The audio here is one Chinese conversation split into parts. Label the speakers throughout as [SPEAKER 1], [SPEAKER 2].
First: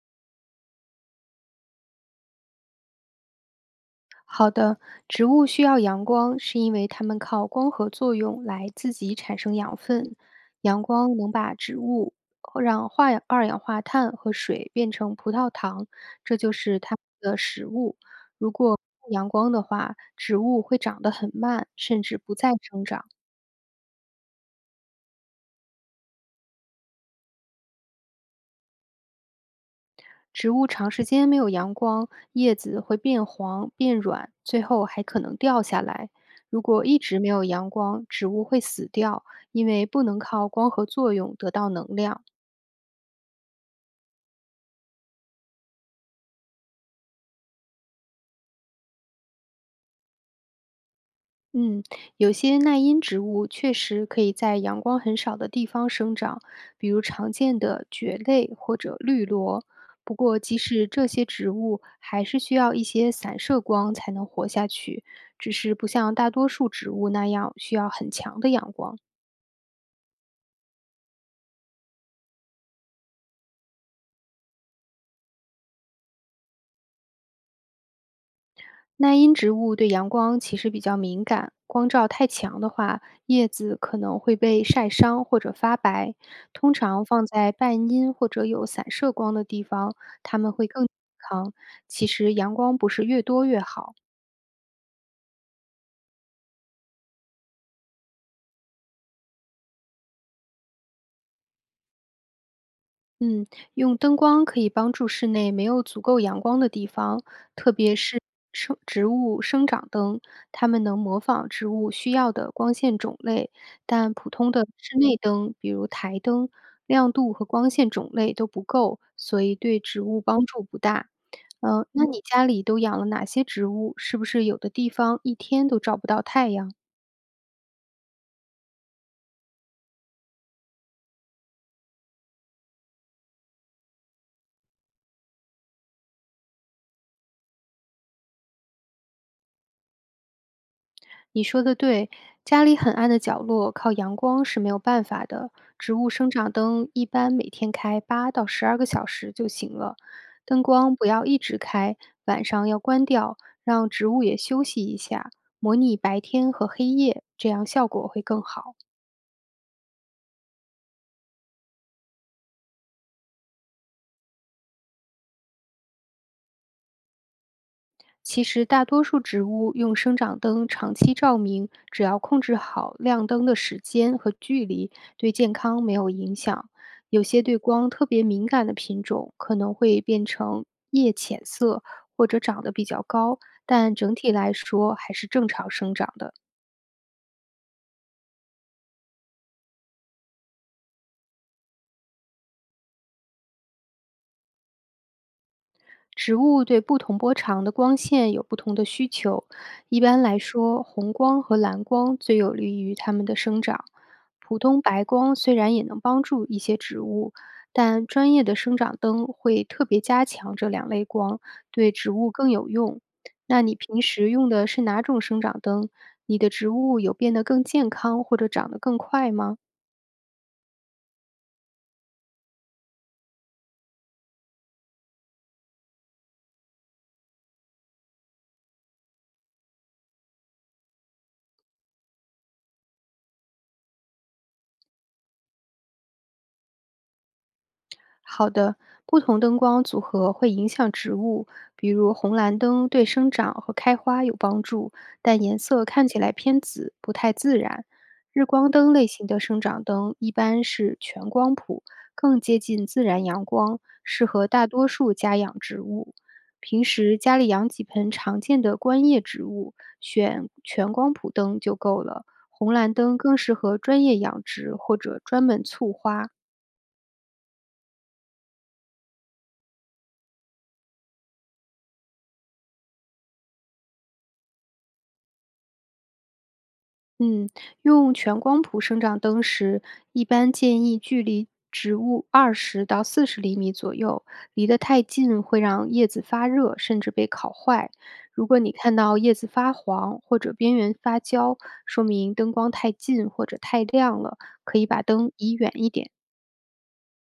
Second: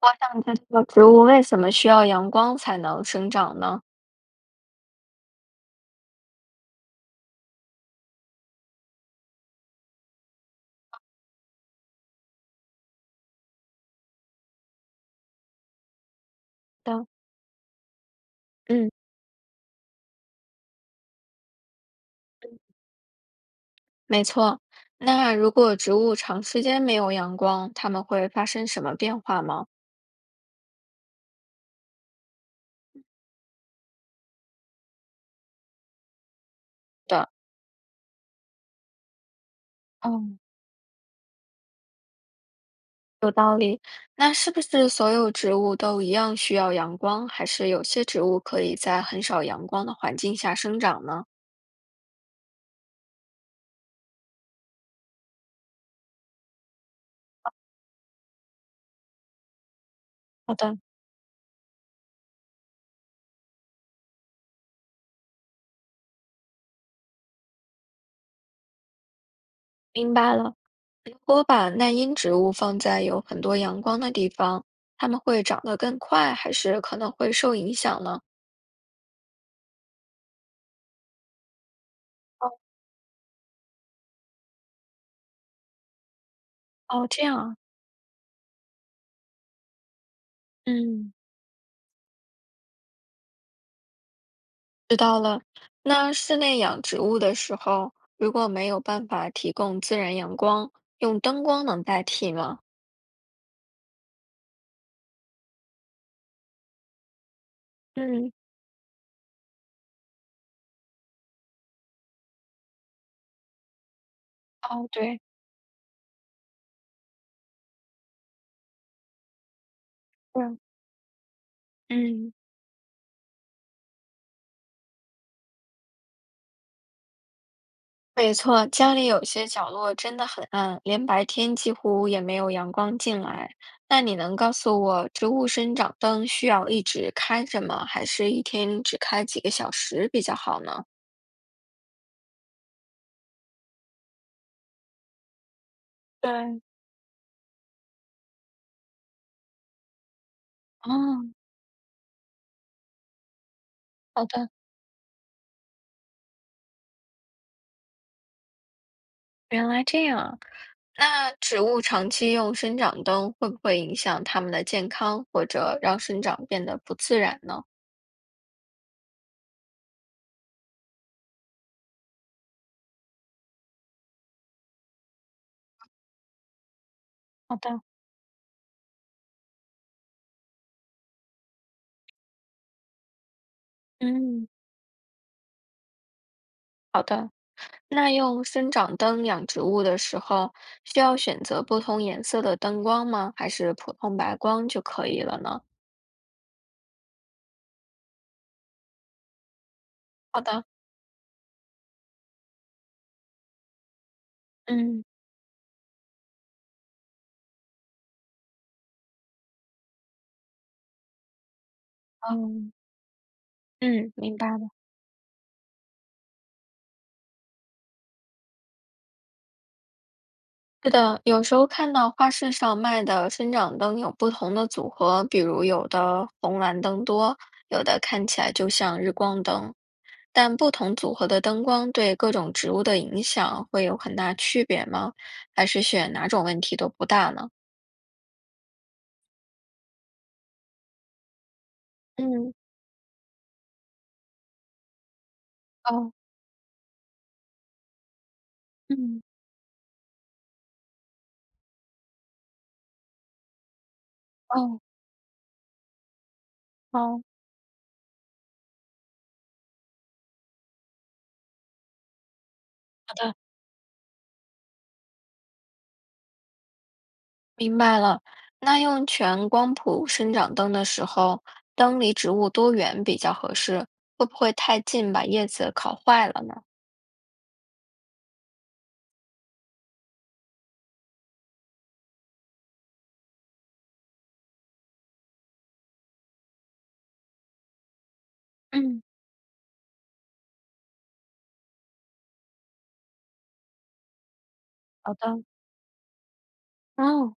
[SPEAKER 1] 我想知道植物为什么需要阳光才能生长呢？
[SPEAKER 2] 好的，植物需要阳光，是因为它们靠光合作用来自己产生养分。阳光能把植物会让化氧二氧化碳和水变成葡萄糖，这就是它
[SPEAKER 1] 的，
[SPEAKER 2] 们的食物。如果
[SPEAKER 1] 嗯，
[SPEAKER 2] 没有阳光的话，植物会长得很慢，甚至不再生长。
[SPEAKER 1] 没错。那如果植物长时间没有阳光，它们会发生什么变化吗？
[SPEAKER 2] 植物长时间没有阳光，叶子会变黄、变软，最后还可能掉下来。如果一直没
[SPEAKER 1] 的，
[SPEAKER 2] 有阳光，植物会死掉，因为不能
[SPEAKER 1] 嗯，
[SPEAKER 2] 靠光合作用得到能量。
[SPEAKER 1] 有道理。那是不是所有植物都一样需要阳光，还是有些植物可以在很少阳光的环境下生长呢？
[SPEAKER 2] 嗯，有些耐阴植物确实可以在阳光很少的地方生长，比如常见的蕨类或者绿萝。不过，
[SPEAKER 1] 好
[SPEAKER 2] 即
[SPEAKER 1] 的，
[SPEAKER 2] 使这些植物还是需要一些散射光才能活下去，只是不像大多数植物那样需要很强的阳光。
[SPEAKER 1] 明白了。如果把耐阴植物放在有很多阳光的地方，它们会长得更快，还是可能会受影响呢？
[SPEAKER 2] 耐阴植物对阳光其实比较敏感，光照太强的话，叶子可能会被晒伤或者发白。通常
[SPEAKER 1] 哦，这
[SPEAKER 2] 放
[SPEAKER 1] 样
[SPEAKER 2] 在
[SPEAKER 1] 啊，
[SPEAKER 2] 半阴或者有散射光的地方，它们会更健
[SPEAKER 1] 嗯，
[SPEAKER 2] 康。其实阳光不是越多越好，
[SPEAKER 1] 知道了。那室内养植物的时候，如果没有办法提供自然阳光，用灯光能代替吗？
[SPEAKER 2] 嗯，用灯光可以帮助室内没有足够阳光的地方，特别是
[SPEAKER 1] 嗯，
[SPEAKER 2] 生植物生长灯，它们能模仿植物需要的光线种类。但普通的
[SPEAKER 1] 哦，
[SPEAKER 2] 室内
[SPEAKER 1] 对，
[SPEAKER 2] 灯，比如台灯，亮度和光线种类都不够，所以对植物帮
[SPEAKER 1] 嗯，
[SPEAKER 2] 助不大。那你
[SPEAKER 1] 嗯，
[SPEAKER 2] 家里都养了哪些植物？是不是有的地方一天都照不到太阳？
[SPEAKER 1] 没错，家里有些角落真的很暗，连白天几乎也没有阳光进来。那你能告诉我，植物生长灯需要一直开着吗？还是一天只开几个小时比较好呢？
[SPEAKER 2] 你说的对，家里很暗的角落靠阳光是没有办法的。植物生长
[SPEAKER 1] 对，
[SPEAKER 2] 灯一般每天开8到12个小时就行了，灯光不
[SPEAKER 1] 哦，
[SPEAKER 2] 要一直开，晚上要关掉，让植物
[SPEAKER 1] 好
[SPEAKER 2] 也
[SPEAKER 1] 的，
[SPEAKER 2] 休息一下，模拟白天和黑夜，这样效果会更好。
[SPEAKER 1] 原来这样啊。那植物长期用生长灯会不会影响它们的健康，或者让生长变得不自然呢？
[SPEAKER 2] 其实，大多数植物用生长灯长期照明，只要控制好亮灯的时间和距离，对健康没有影响。有些
[SPEAKER 1] 好
[SPEAKER 2] 对
[SPEAKER 1] 的，
[SPEAKER 2] 光特别敏感的品种可能会变成叶浅色或者长得比较高，但整体
[SPEAKER 1] 嗯，
[SPEAKER 2] 来说还是正常生长的。
[SPEAKER 1] 好的。那用生长灯养植物的时候，需要选择不同颜色的灯光吗？还是普通白光就可以了呢？
[SPEAKER 2] 植物对不同波长的光线有不同的需求，一般来
[SPEAKER 1] 好的，
[SPEAKER 2] 说，红光和蓝光最有利于它们的生长。普通
[SPEAKER 1] 嗯，
[SPEAKER 2] 白光虽然也能帮助一些植物，但专业的生长灯会特别加强这两类光，对植物更有
[SPEAKER 1] 嗯
[SPEAKER 2] 用。那你平
[SPEAKER 1] 嗯，
[SPEAKER 2] 时
[SPEAKER 1] 明白。
[SPEAKER 2] 用的
[SPEAKER 1] 了。
[SPEAKER 2] 是哪种生长灯？你的植物有变得更健康或者长得更快吗？
[SPEAKER 1] 是的，有时候看到花市上卖的生长灯有不同的组合，比如有的红蓝灯多，有的看起来就像日光灯，但不同组合的灯光对各种植物的影响会有很大区别吗？还是选哪种问题都不大呢？
[SPEAKER 2] 好的，不同灯光组合会影响植物，比如红
[SPEAKER 1] 嗯，
[SPEAKER 2] 蓝灯对生长和开花有帮助，但颜色看
[SPEAKER 1] 哦，
[SPEAKER 2] 起来偏紫，不太自然。日光灯类
[SPEAKER 1] 嗯，
[SPEAKER 2] 型的生长灯一般是全光谱，更接近自然阳光，适合大
[SPEAKER 1] 哦，
[SPEAKER 2] 多数家养植物。平时
[SPEAKER 1] 哦，
[SPEAKER 2] 家里养几盆常见的观叶植物，选全光谱灯就够了。红蓝
[SPEAKER 1] 好
[SPEAKER 2] 灯
[SPEAKER 1] 的，
[SPEAKER 2] 更适合专业养殖或者专门促花。
[SPEAKER 1] 明白了。那用全光谱生长灯的时候，灯离植物多远比较合适？会不会太近把叶子烤坏了呢？
[SPEAKER 2] 嗯，用全光谱生长灯时，一般建议距离植物20到40厘米左右，离得太近会让叶子发热，甚至被烤坏。如果你看
[SPEAKER 1] 嗯。
[SPEAKER 2] 到叶子发黄或者边缘发焦，说明灯光太近或者太亮了，可以把
[SPEAKER 1] 好
[SPEAKER 2] 灯
[SPEAKER 1] 的，
[SPEAKER 2] 移远一点。
[SPEAKER 1] 哦，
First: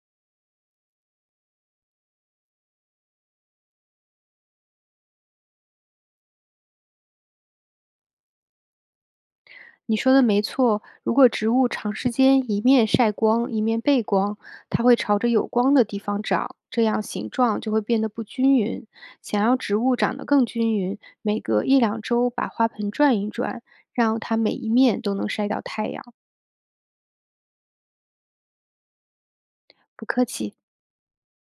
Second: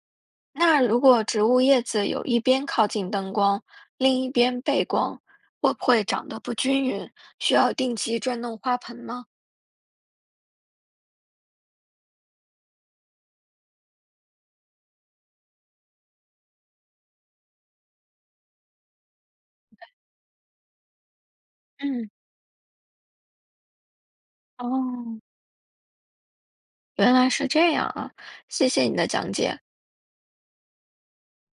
[SPEAKER 1] 那如果植物叶子有一边靠近灯光，另一边背光，会不会长得不均匀？需要定期转动花盆吗？
[SPEAKER 2] 你说的没错，如果植物长时间一面晒光，一面背光，它会朝着有光的地方长，这样形状就会变得不均匀。想要植物长得更均匀，每隔一两
[SPEAKER 1] 嗯，
[SPEAKER 2] 周把花盆转一转，让它每一面都
[SPEAKER 1] 哦，
[SPEAKER 2] 能晒到太阳。
[SPEAKER 1] 原来是这样啊，谢谢你的讲解。
[SPEAKER 2] 不客气。